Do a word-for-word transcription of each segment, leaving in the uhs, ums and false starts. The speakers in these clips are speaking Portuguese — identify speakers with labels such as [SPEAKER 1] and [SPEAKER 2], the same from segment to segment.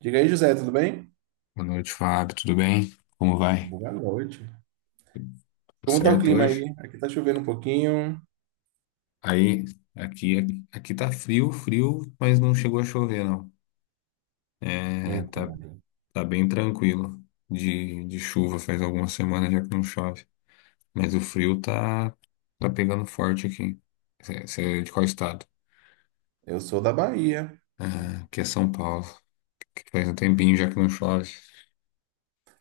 [SPEAKER 1] Diga aí, José, tudo bem?
[SPEAKER 2] Boa noite, Fábio. Tudo bem? Como vai?
[SPEAKER 1] Boa noite.
[SPEAKER 2] Tudo
[SPEAKER 1] Como tá o
[SPEAKER 2] certo
[SPEAKER 1] clima aí?
[SPEAKER 2] hoje?
[SPEAKER 1] Aqui tá chovendo um pouquinho.
[SPEAKER 2] Aí, aqui, aqui tá frio, frio, mas não chegou a chover, não. É,
[SPEAKER 1] Então,
[SPEAKER 2] tá, tá bem tranquilo de, de chuva. Faz algumas semanas já que não chove. Mas o frio tá, tá pegando forte aqui. Você é de qual estado?
[SPEAKER 1] eu sou da Bahia,
[SPEAKER 2] Aqui é São Paulo, que faz um tempinho já que não chove.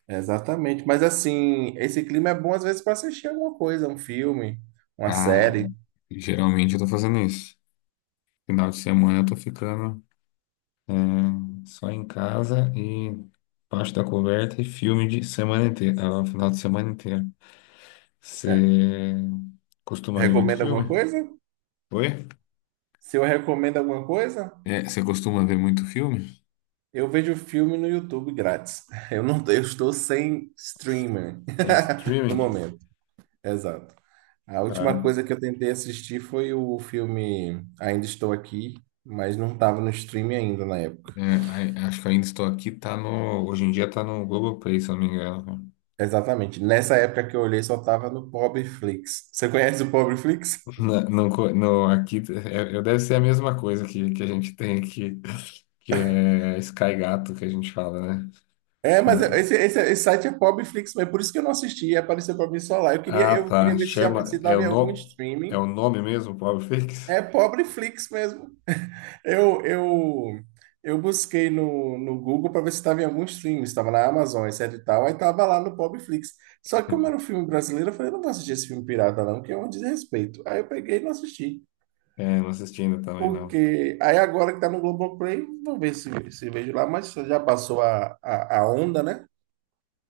[SPEAKER 1] exatamente. Mas assim, esse clima é bom às vezes para assistir alguma coisa, um filme, uma
[SPEAKER 2] Tá,
[SPEAKER 1] série.
[SPEAKER 2] geralmente eu tô fazendo isso. Final de semana eu tô ficando. Hum, Só em casa e embaixo da coberta e filme de semana inteira, ah, final de semana inteira.
[SPEAKER 1] É.
[SPEAKER 2] Você costuma ver muito
[SPEAKER 1] Recomenda alguma
[SPEAKER 2] filme?
[SPEAKER 1] coisa?
[SPEAKER 2] Oi?
[SPEAKER 1] Se eu recomendo alguma coisa,
[SPEAKER 2] É, você costuma ver muito filme?
[SPEAKER 1] eu vejo filme no YouTube grátis. Eu não, eu estou sem streamer
[SPEAKER 2] Tem
[SPEAKER 1] no
[SPEAKER 2] streaming?
[SPEAKER 1] momento. Exato. A última
[SPEAKER 2] Tá.
[SPEAKER 1] coisa que eu tentei assistir foi o filme Ainda Estou Aqui, mas não estava no streaming ainda na época.
[SPEAKER 2] É, ai- acho que ainda estou aqui, tá no. Hoje em dia tá no Globoplay, se eu não me engano, cara.
[SPEAKER 1] Exatamente. Nessa época que eu olhei, só tava no Pobreflix. Você conhece o Pobreflix?
[SPEAKER 2] Na- não co- no, aqui é, é- deve ser a mesma coisa que, que a gente tem aqui, que é Sky Gato que a gente fala, né?
[SPEAKER 1] É, mas esse, esse, esse site é Pobreflix, mas por isso que eu não assisti, apareceu pra mim só lá. Eu queria,
[SPEAKER 2] Ah,
[SPEAKER 1] eu queria
[SPEAKER 2] tá.
[SPEAKER 1] ver se, já- se
[SPEAKER 2] Chama. É o,
[SPEAKER 1] dava em algum
[SPEAKER 2] no... é o
[SPEAKER 1] streaming.
[SPEAKER 2] nome mesmo, Pobre Fix?
[SPEAKER 1] É Pobreflix mesmo. Eu, eu, eu busquei no, no Google para ver se estava em algum streaming, estava na Amazon, etcétera e tal, aí tava lá no Pobreflix. Só que como era um filme brasileiro, eu falei, não vou assistir esse filme pirata não, que é um desrespeito. Aí eu peguei e não assisti.
[SPEAKER 2] É, não assisti ainda também, não.
[SPEAKER 1] Porque aí agora que tá no Globoplay, vou ver se, se vejo lá, mas já passou a, a, a onda, né?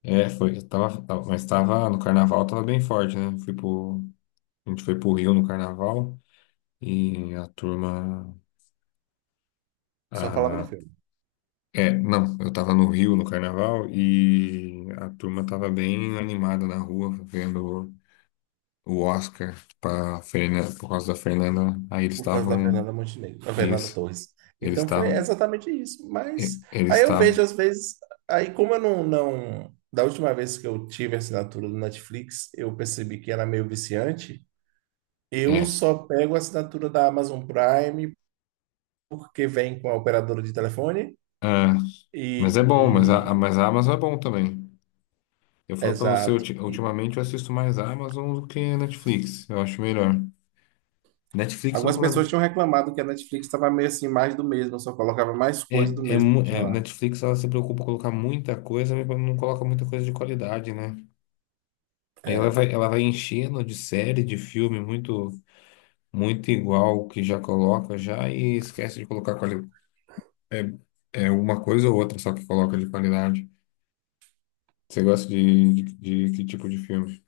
[SPEAKER 2] É, foi. Eu Tava, tava- mas tava no carnaval, tava bem forte, né? Fui pro, a gente foi pro Rio no carnaval e a turma.
[SPEAKER 1] Só falava no
[SPEAKER 2] A,
[SPEAKER 1] filme,
[SPEAKER 2] é, não, eu tava no Rio no carnaval e a turma tava bem animada na rua, vendo o Oscar pra Fernanda, por causa da Fernanda. Aí eles
[SPEAKER 1] por causa da
[SPEAKER 2] estavam.
[SPEAKER 1] Fernanda Montenegro, da Fernanda
[SPEAKER 2] Isso.
[SPEAKER 1] Torres.
[SPEAKER 2] Eles
[SPEAKER 1] Então foi
[SPEAKER 2] estavam.
[SPEAKER 1] exatamente isso.
[SPEAKER 2] e-
[SPEAKER 1] Mas
[SPEAKER 2] Eles
[SPEAKER 1] aí eu vejo
[SPEAKER 2] estavam.
[SPEAKER 1] às vezes, aí como eu não, não, da última vez que eu tive a assinatura do Netflix, eu percebi que era meio viciante. Eu
[SPEAKER 2] É.
[SPEAKER 1] só pego a assinatura da Amazon Prime porque vem com a operadora de telefone
[SPEAKER 2] ah, Mas é bom, mas a, a-
[SPEAKER 1] e, e-
[SPEAKER 2] mas a Amazon é bom também. Eu falo pra você,
[SPEAKER 1] exato.
[SPEAKER 2] ulti- ultimamente eu assisto mais a Amazon do que a Netflix. Eu acho melhor. Netflix, eu vou
[SPEAKER 1] Algumas
[SPEAKER 2] falar.
[SPEAKER 1] pessoas tinham reclamado que a Netflix estava meio assim, mais do mesmo, só colocava mais coisa
[SPEAKER 2] É,
[SPEAKER 1] do
[SPEAKER 2] é,
[SPEAKER 1] mesmo
[SPEAKER 2] mu-
[SPEAKER 1] que
[SPEAKER 2] é,
[SPEAKER 1] tinha lá.
[SPEAKER 2] Netflix, ela se preocupa em colocar muita coisa, mas não coloca muita coisa de qualidade, né? Aí ela
[SPEAKER 1] É.
[SPEAKER 2] vai, ela vai enchendo de série, de filme, muito, muito igual o que já coloca já e esquece de colocar quali é, é uma coisa ou outra só que coloca de qualidade. Você gosta de, de, de que tipo de filme?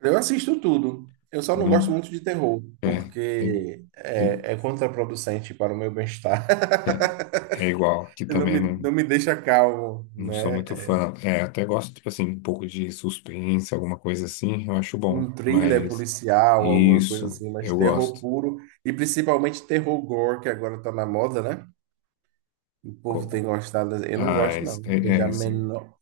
[SPEAKER 1] Eu assisto tudo. Eu só não gosto muito de terror,
[SPEAKER 2] É, é, e-
[SPEAKER 1] porque
[SPEAKER 2] e-
[SPEAKER 1] é, é contraproducente para o meu bem-estar.
[SPEAKER 2] É igual, que
[SPEAKER 1] Não
[SPEAKER 2] também
[SPEAKER 1] me, não
[SPEAKER 2] não,
[SPEAKER 1] me deixa calmo,
[SPEAKER 2] não sou
[SPEAKER 1] né?
[SPEAKER 2] muito
[SPEAKER 1] É,
[SPEAKER 2] fã. É, até gosto, tipo assim, um pouco de suspense, alguma coisa assim, eu acho bom.
[SPEAKER 1] um thriller
[SPEAKER 2] Mas
[SPEAKER 1] policial, alguma coisa
[SPEAKER 2] isso,
[SPEAKER 1] assim, mas
[SPEAKER 2] eu
[SPEAKER 1] terror
[SPEAKER 2] gosto.
[SPEAKER 1] puro, e principalmente terror gore, que agora tá na moda, né? O povo tem
[SPEAKER 2] Co-
[SPEAKER 1] gostado. Eu não gosto,
[SPEAKER 2] Mas,
[SPEAKER 1] não.
[SPEAKER 2] é,
[SPEAKER 1] Não vejo
[SPEAKER 2] é,
[SPEAKER 1] a
[SPEAKER 2] assim,
[SPEAKER 1] menor.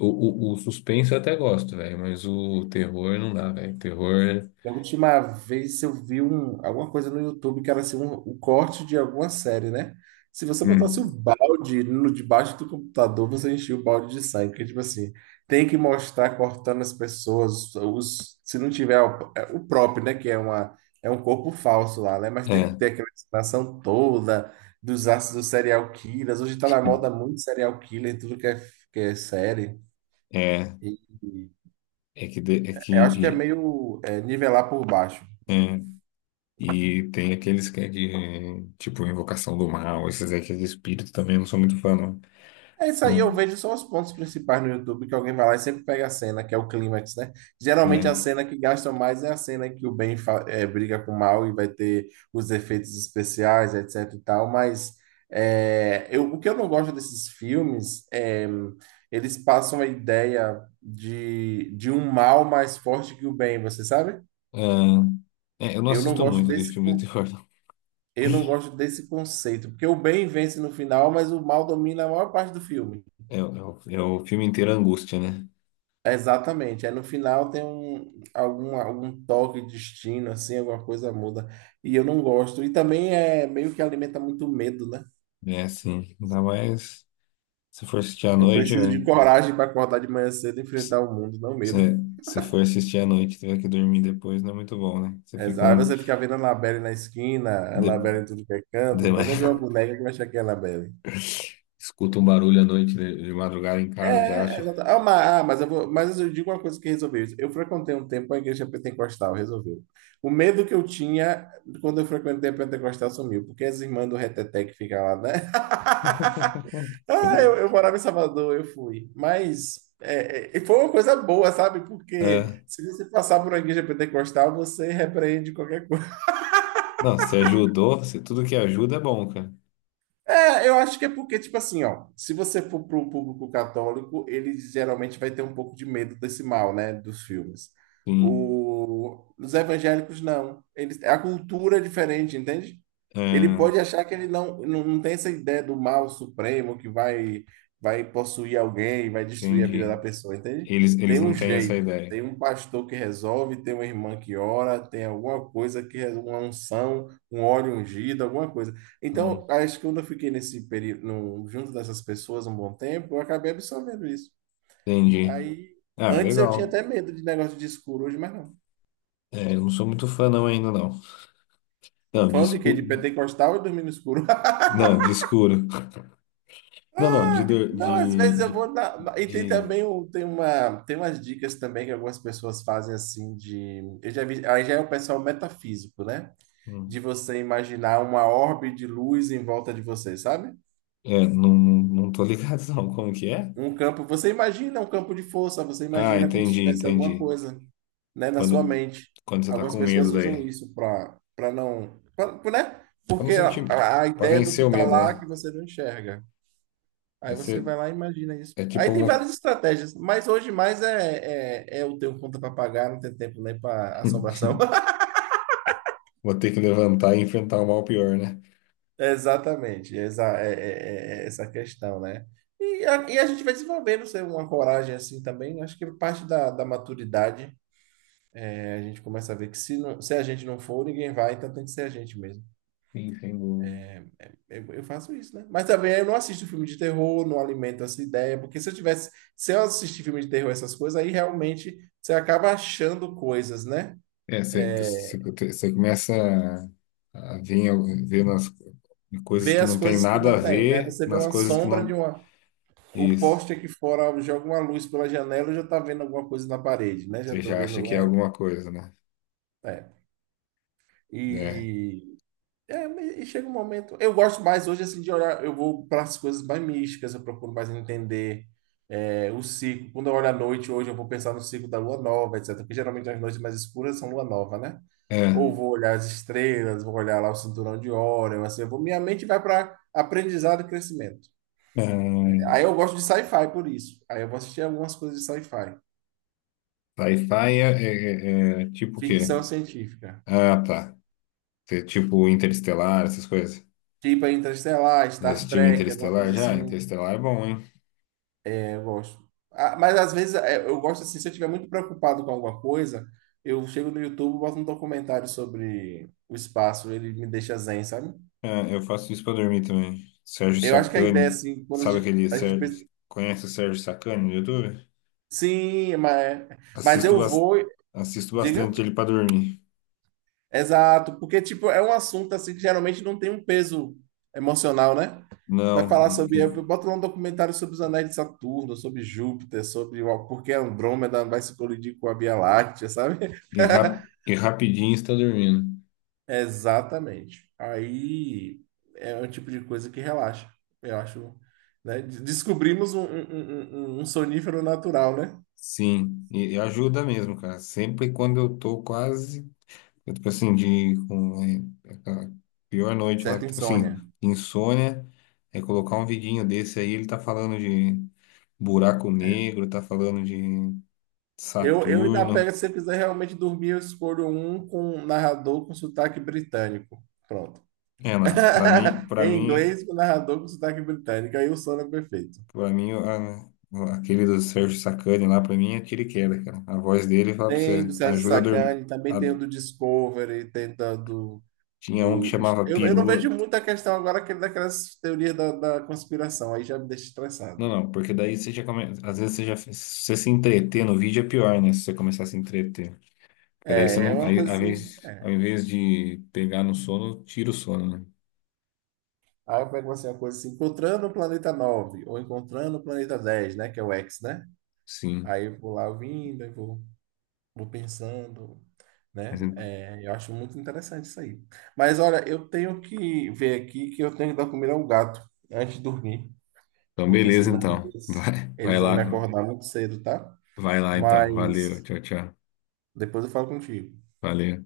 [SPEAKER 2] O, o, o suspense eu até gosto, velho, mas o terror não dá, velho. Terror.
[SPEAKER 1] Da última vez eu vi um, alguma coisa no YouTube que era assim, um, o corte de alguma série, né? Se você botasse o
[SPEAKER 2] hum,
[SPEAKER 1] balde no debaixo do computador, você enchia o balde de sangue. Porque, tipo assim, tem que mostrar cortando as pessoas. Os, se não tiver o, é, o próprio, né? Que é, uma, é um corpo falso lá, né? Mas tem
[SPEAKER 2] é,
[SPEAKER 1] que ter aquela explanação toda dos ácidos dos serial killers. Hoje tá na moda muito serial killer, tudo que é, que é série.
[SPEAKER 2] é,
[SPEAKER 1] E
[SPEAKER 2] é que, de- é
[SPEAKER 1] eu acho que é
[SPEAKER 2] que
[SPEAKER 1] meio é, nivelar por baixo.
[SPEAKER 2] e, e tem aqueles que é de, tipo, Invocação do Mal, esses aí que é de espírito também, eu não sou muito fã, não.
[SPEAKER 1] É isso aí, eu
[SPEAKER 2] Não,
[SPEAKER 1] vejo só os pontos principais no YouTube que alguém vai lá e sempre pega a cena, que é o clímax, né? Geralmente
[SPEAKER 2] é.
[SPEAKER 1] a cena que gasta mais é a cena que o bem fa- eh, briga com o mal e vai ter os efeitos especiais, etcétera e tal, mas eh, eu, o que eu não gosto desses filmes é eles passam a ideia de, de um mal mais forte que o bem, você sabe?
[SPEAKER 2] Ah, é, eu não
[SPEAKER 1] Eu não
[SPEAKER 2] assisto
[SPEAKER 1] gosto
[SPEAKER 2] muito de
[SPEAKER 1] desse,
[SPEAKER 2] filme de
[SPEAKER 1] con-
[SPEAKER 2] terror, não.
[SPEAKER 1] eu não gosto desse conceito, porque o bem vence no final, mas o mal domina a maior parte do filme.
[SPEAKER 2] É, é o- é o filme inteiro é angústia, né?
[SPEAKER 1] Exatamente. Aí no final tem um, algum, algum toque de destino, assim, alguma coisa muda. E eu não gosto. E também é meio que alimenta muito medo, né?
[SPEAKER 2] É assim, ainda mais se for assistir à
[SPEAKER 1] Eu
[SPEAKER 2] noite,
[SPEAKER 1] preciso
[SPEAKER 2] é,
[SPEAKER 1] de coragem para acordar de manhã cedo e
[SPEAKER 2] se,
[SPEAKER 1] enfrentar o mundo, não medo.
[SPEAKER 2] se se for assistir à noite e tiver que dormir depois, não é muito bom, né? Você fica
[SPEAKER 1] Exa- Aí
[SPEAKER 2] um...
[SPEAKER 1] você fica vendo a Annabelle na esquina, a
[SPEAKER 2] De,
[SPEAKER 1] Annabelle em tudo que é canto, não pode nem ver
[SPEAKER 2] de-
[SPEAKER 1] uma boneca que vai achar que é a Annabelle.
[SPEAKER 2] escuta um barulho à noite de, de madrugada em casa, já
[SPEAKER 1] É,
[SPEAKER 2] acha.
[SPEAKER 1] exato. Ah, mas, ah, mas eu vou- mas eu digo uma coisa que resolveu isso. Eu frequentei um tempo a igreja pentecostal, resolveu. O medo que eu tinha quando eu frequentei a pentecostal sumiu, porque as irmãs do Reteté que ficam lá, né? Ah, eu, eu morava em Salvador, eu fui. Mas é, é, foi uma coisa boa, sabe? Porque
[SPEAKER 2] Ah,
[SPEAKER 1] se você passar por uma igreja pentecostal, você repreende qualquer coisa.
[SPEAKER 2] não, se ajudou, se tudo que ajuda é bom, cara.
[SPEAKER 1] É, eu acho que é porque, tipo assim, ó, se você for para o público católico, ele geralmente vai ter um pouco de medo desse mal, né, dos filmes.
[SPEAKER 2] Sim,
[SPEAKER 1] O, os evangélicos não. Eles, a cultura é diferente, entende? Ele
[SPEAKER 2] ah,
[SPEAKER 1] pode achar que ele não, não, não tem essa ideia do mal supremo que vai, vai possuir alguém, vai destruir a vida da
[SPEAKER 2] entendi.
[SPEAKER 1] pessoa, entende?
[SPEAKER 2] Eles,
[SPEAKER 1] Tem
[SPEAKER 2] eles
[SPEAKER 1] um
[SPEAKER 2] não têm essa
[SPEAKER 1] jeito,
[SPEAKER 2] ideia.
[SPEAKER 1] tem um pastor que resolve, tem uma irmã que ora, tem alguma coisa que é uma unção, um óleo ungido, alguma coisa.
[SPEAKER 2] Hum,
[SPEAKER 1] Então, acho que quando eu fiquei nesse período, no- junto dessas pessoas um bom tempo, eu acabei absorvendo isso.
[SPEAKER 2] entendi.
[SPEAKER 1] Aí,
[SPEAKER 2] Ah,
[SPEAKER 1] antes eu tinha
[SPEAKER 2] legal.
[SPEAKER 1] até medo de negócio de escuro, hoje mais não.
[SPEAKER 2] É, eu não sou muito fã não ainda, não. Não, de
[SPEAKER 1] Fã de quê? De
[SPEAKER 2] escuro.
[SPEAKER 1] pentecostal e dormir no escuro.
[SPEAKER 2] Não, de escuro. Não, não, de... dor-
[SPEAKER 1] Não, às
[SPEAKER 2] De...
[SPEAKER 1] vezes eu vou
[SPEAKER 2] de,
[SPEAKER 1] na... na- E tem também
[SPEAKER 2] de...
[SPEAKER 1] o- tem uma, tem umas dicas também que algumas pessoas fazem assim de... Eu já vi... Aí já é o pessoal metafísico, né? De
[SPEAKER 2] hum.
[SPEAKER 1] você imaginar uma orbe de luz em volta de você, sabe?
[SPEAKER 2] É, não, não não tô ligado não. Como que é?
[SPEAKER 1] Um campo, você imagina um campo de força, você
[SPEAKER 2] Ah,
[SPEAKER 1] imagina como se
[SPEAKER 2] entendi,
[SPEAKER 1] tivesse alguma
[SPEAKER 2] entendi.
[SPEAKER 1] coisa, né, na sua
[SPEAKER 2] Quando,
[SPEAKER 1] mente.
[SPEAKER 2] quando você tá
[SPEAKER 1] Algumas
[SPEAKER 2] com medo
[SPEAKER 1] pessoas usam
[SPEAKER 2] daí.
[SPEAKER 1] isso para para não, pra, né?
[SPEAKER 2] Pra não
[SPEAKER 1] Porque
[SPEAKER 2] sentir...
[SPEAKER 1] a, a
[SPEAKER 2] Pra
[SPEAKER 1] ideia do que
[SPEAKER 2] vencer o
[SPEAKER 1] está
[SPEAKER 2] medo,
[SPEAKER 1] lá
[SPEAKER 2] né?
[SPEAKER 1] que você não enxerga.
[SPEAKER 2] Aí
[SPEAKER 1] Aí você
[SPEAKER 2] você...
[SPEAKER 1] vai lá e imagina isso.
[SPEAKER 2] É
[SPEAKER 1] Aí
[SPEAKER 2] tipo
[SPEAKER 1] tem
[SPEAKER 2] uma...
[SPEAKER 1] várias estratégias, mas hoje mais é, é, é eu tenho conta para pagar, não tem tempo nem para assombração.
[SPEAKER 2] Vou ter que levantar e enfrentar o mal pior, né?
[SPEAKER 1] Exatamente, exa é, é- é- é essa questão, né? E a, e a gente vai desenvolvendo sei, uma coragem assim também, acho que parte da, da maturidade. A gente começa a ver que se, não- se a gente não for, ninguém vai, então tem que ser a gente mesmo.
[SPEAKER 2] Sim, sem dúvida.
[SPEAKER 1] Eu, eu faço isso, né? Mas também eu não assisto filme de terror, não alimento essa ideia, porque se eu tivesse, se eu assistir filme de terror, essas coisas, aí realmente você acaba achando coisas, né?
[SPEAKER 2] É, você, você você começa a, a ver, ver nas coisas
[SPEAKER 1] Vê
[SPEAKER 2] que
[SPEAKER 1] as
[SPEAKER 2] não tem
[SPEAKER 1] coisas que
[SPEAKER 2] nada a
[SPEAKER 1] não tem, né?
[SPEAKER 2] ver,
[SPEAKER 1] Você vê
[SPEAKER 2] nas
[SPEAKER 1] uma
[SPEAKER 2] coisas que
[SPEAKER 1] sombra de
[SPEAKER 2] não.
[SPEAKER 1] uma. O
[SPEAKER 2] Isso.
[SPEAKER 1] poste aqui fora joga uma luz pela janela, eu já tá vendo alguma coisa na parede, né? Já
[SPEAKER 2] Você
[SPEAKER 1] tô
[SPEAKER 2] já acha
[SPEAKER 1] vendo.
[SPEAKER 2] que é
[SPEAKER 1] É,
[SPEAKER 2] alguma coisa, né?
[SPEAKER 1] é.
[SPEAKER 2] É.
[SPEAKER 1] E É, mas- e chega um momento. Eu gosto mais hoje assim de olhar. Eu vou para as coisas mais místicas, eu procuro mais entender é, o ciclo. Quando eu olho à noite, hoje eu vou pensar no ciclo da lua nova, etcétera. Porque geralmente as noites mais escuras são lua nova, né?
[SPEAKER 2] É.
[SPEAKER 1] Ou vou olhar as estrelas, vou olhar lá o cinturão de Órion, assim, eu vou, minha mente vai para aprendizado e crescimento. Aí eu gosto de sci-fi por isso. Aí eu vou assistir algumas coisas de sci-fi,
[SPEAKER 2] Ah, Sci-fi é, é- é- é tipo o quê?
[SPEAKER 1] ficção científica,
[SPEAKER 2] Ah, tá. Você- Tipo Interestelar, essas coisas.
[SPEAKER 1] tipo Interestelar,
[SPEAKER 2] Já
[SPEAKER 1] Star
[SPEAKER 2] assistiu
[SPEAKER 1] Trek, alguma
[SPEAKER 2] Interestelar?
[SPEAKER 1] coisa
[SPEAKER 2] Já?
[SPEAKER 1] assim.
[SPEAKER 2] Interestelar é bom, hein?
[SPEAKER 1] Eu gosto. Ah, mas às vezes é, eu gosto assim, se eu estiver muito preocupado com alguma coisa, eu chego no YouTube, boto um documentário sobre o espaço, ele me deixa zen, sabe?
[SPEAKER 2] Ah, eu faço isso pra dormir também. Sérgio
[SPEAKER 1] Eu acho que a ideia,
[SPEAKER 2] Sacani.
[SPEAKER 1] assim, quando a
[SPEAKER 2] Sabe
[SPEAKER 1] gente,
[SPEAKER 2] aquele
[SPEAKER 1] a gente
[SPEAKER 2] Sérgio...
[SPEAKER 1] pensa,
[SPEAKER 2] Conhece o Sérgio Sacani no YouTube?
[SPEAKER 1] sim, mas, mas
[SPEAKER 2] Assisto,
[SPEAKER 1] eu
[SPEAKER 2] bas-
[SPEAKER 1] vou,
[SPEAKER 2] assisto
[SPEAKER 1] diga,
[SPEAKER 2] bastante ele para dormir.
[SPEAKER 1] exato, porque, tipo, é um assunto, assim, que geralmente não tem um peso emocional, né? Vai
[SPEAKER 2] Não,
[SPEAKER 1] falar
[SPEAKER 2] e,
[SPEAKER 1] sobre,
[SPEAKER 2] e,
[SPEAKER 1] eu boto lá um documentário sobre os anéis de Saturno, sobre Júpiter, sobre o- por que Andrômeda vai se colidir com a Via Láctea, sabe?
[SPEAKER 2] e rap- e rapidinho está dormindo.
[SPEAKER 1] Exatamente. Aí é um tipo de coisa que relaxa. Eu acho, né? De- Descobrimos um, um, um- um um sonífero natural, né?
[SPEAKER 2] Sim, e, e ajuda mesmo, cara. Sempre quando eu tô quase, eu, tipo assim, de com é, aquela pior noite lá,
[SPEAKER 1] Certa
[SPEAKER 2] tipo assim,
[SPEAKER 1] insônia.
[SPEAKER 2] insônia, é colocar um vidinho desse aí, ele tá falando de buraco
[SPEAKER 1] É.
[SPEAKER 2] negro, tá falando de
[SPEAKER 1] Eu, eu ainda
[SPEAKER 2] Saturno.
[SPEAKER 1] pego, se você quiser realmente dormir, eu escolho um com um narrador com sotaque britânico. Pronto.
[SPEAKER 2] É, lá, pra mim, para
[SPEAKER 1] Em
[SPEAKER 2] mim
[SPEAKER 1] inglês, com narrador com sotaque britânico. Aí o sono é perfeito.
[SPEAKER 2] Pra mim, a- aquele do Sérgio Sacani lá, pra mim, é tiro e queda, cara. A voz dele fala pra
[SPEAKER 1] Tem do
[SPEAKER 2] você,
[SPEAKER 1] Sérgio
[SPEAKER 2] ajuda a dormir.
[SPEAKER 1] Sacani, também
[SPEAKER 2] A-
[SPEAKER 1] tem o do Discovery, tem da- do
[SPEAKER 2] tinha um que
[SPEAKER 1] Do...
[SPEAKER 2] chamava
[SPEAKER 1] Eu, eu não
[SPEAKER 2] Pirula.
[SPEAKER 1] vejo muita questão agora que- daquelas teorias da, da conspiração, aí já me deixa
[SPEAKER 2] Não,
[SPEAKER 1] estressado.
[SPEAKER 2] não, porque daí você já começa. Às vezes você já. Se você se entreter no vídeo é pior, né? Se você começar a se entreter. Porque daí você
[SPEAKER 1] É, é
[SPEAKER 2] não.
[SPEAKER 1] uma
[SPEAKER 2] Aí,
[SPEAKER 1] coisa
[SPEAKER 2] ao
[SPEAKER 1] assim.
[SPEAKER 2] invés,
[SPEAKER 1] É.
[SPEAKER 2] ao invés de pegar no sono, tira o sono, né?
[SPEAKER 1] Aí eu pego assim, uma coisa assim, encontrando o planeta nove ou encontrando o planeta dez, né? Que é o xis, né?
[SPEAKER 2] Sim.
[SPEAKER 1] Aí eu vou lá ouvindo, eu vou, vou pensando, né?
[SPEAKER 2] Mas en-
[SPEAKER 1] É, eu acho muito interessante isso aí. Mas olha, eu tenho que ver aqui que eu tenho que dar comida ao gato antes de dormir,
[SPEAKER 2] então,
[SPEAKER 1] porque
[SPEAKER 2] beleza,
[SPEAKER 1] senão
[SPEAKER 2] então.
[SPEAKER 1] eles,
[SPEAKER 2] Vai, vai
[SPEAKER 1] eles vão
[SPEAKER 2] lá.
[SPEAKER 1] me acordar muito cedo, tá?
[SPEAKER 2] Vai lá, então. Valeu.
[SPEAKER 1] Mas
[SPEAKER 2] Tchau, tchau.
[SPEAKER 1] depois eu falo contigo.
[SPEAKER 2] Valeu.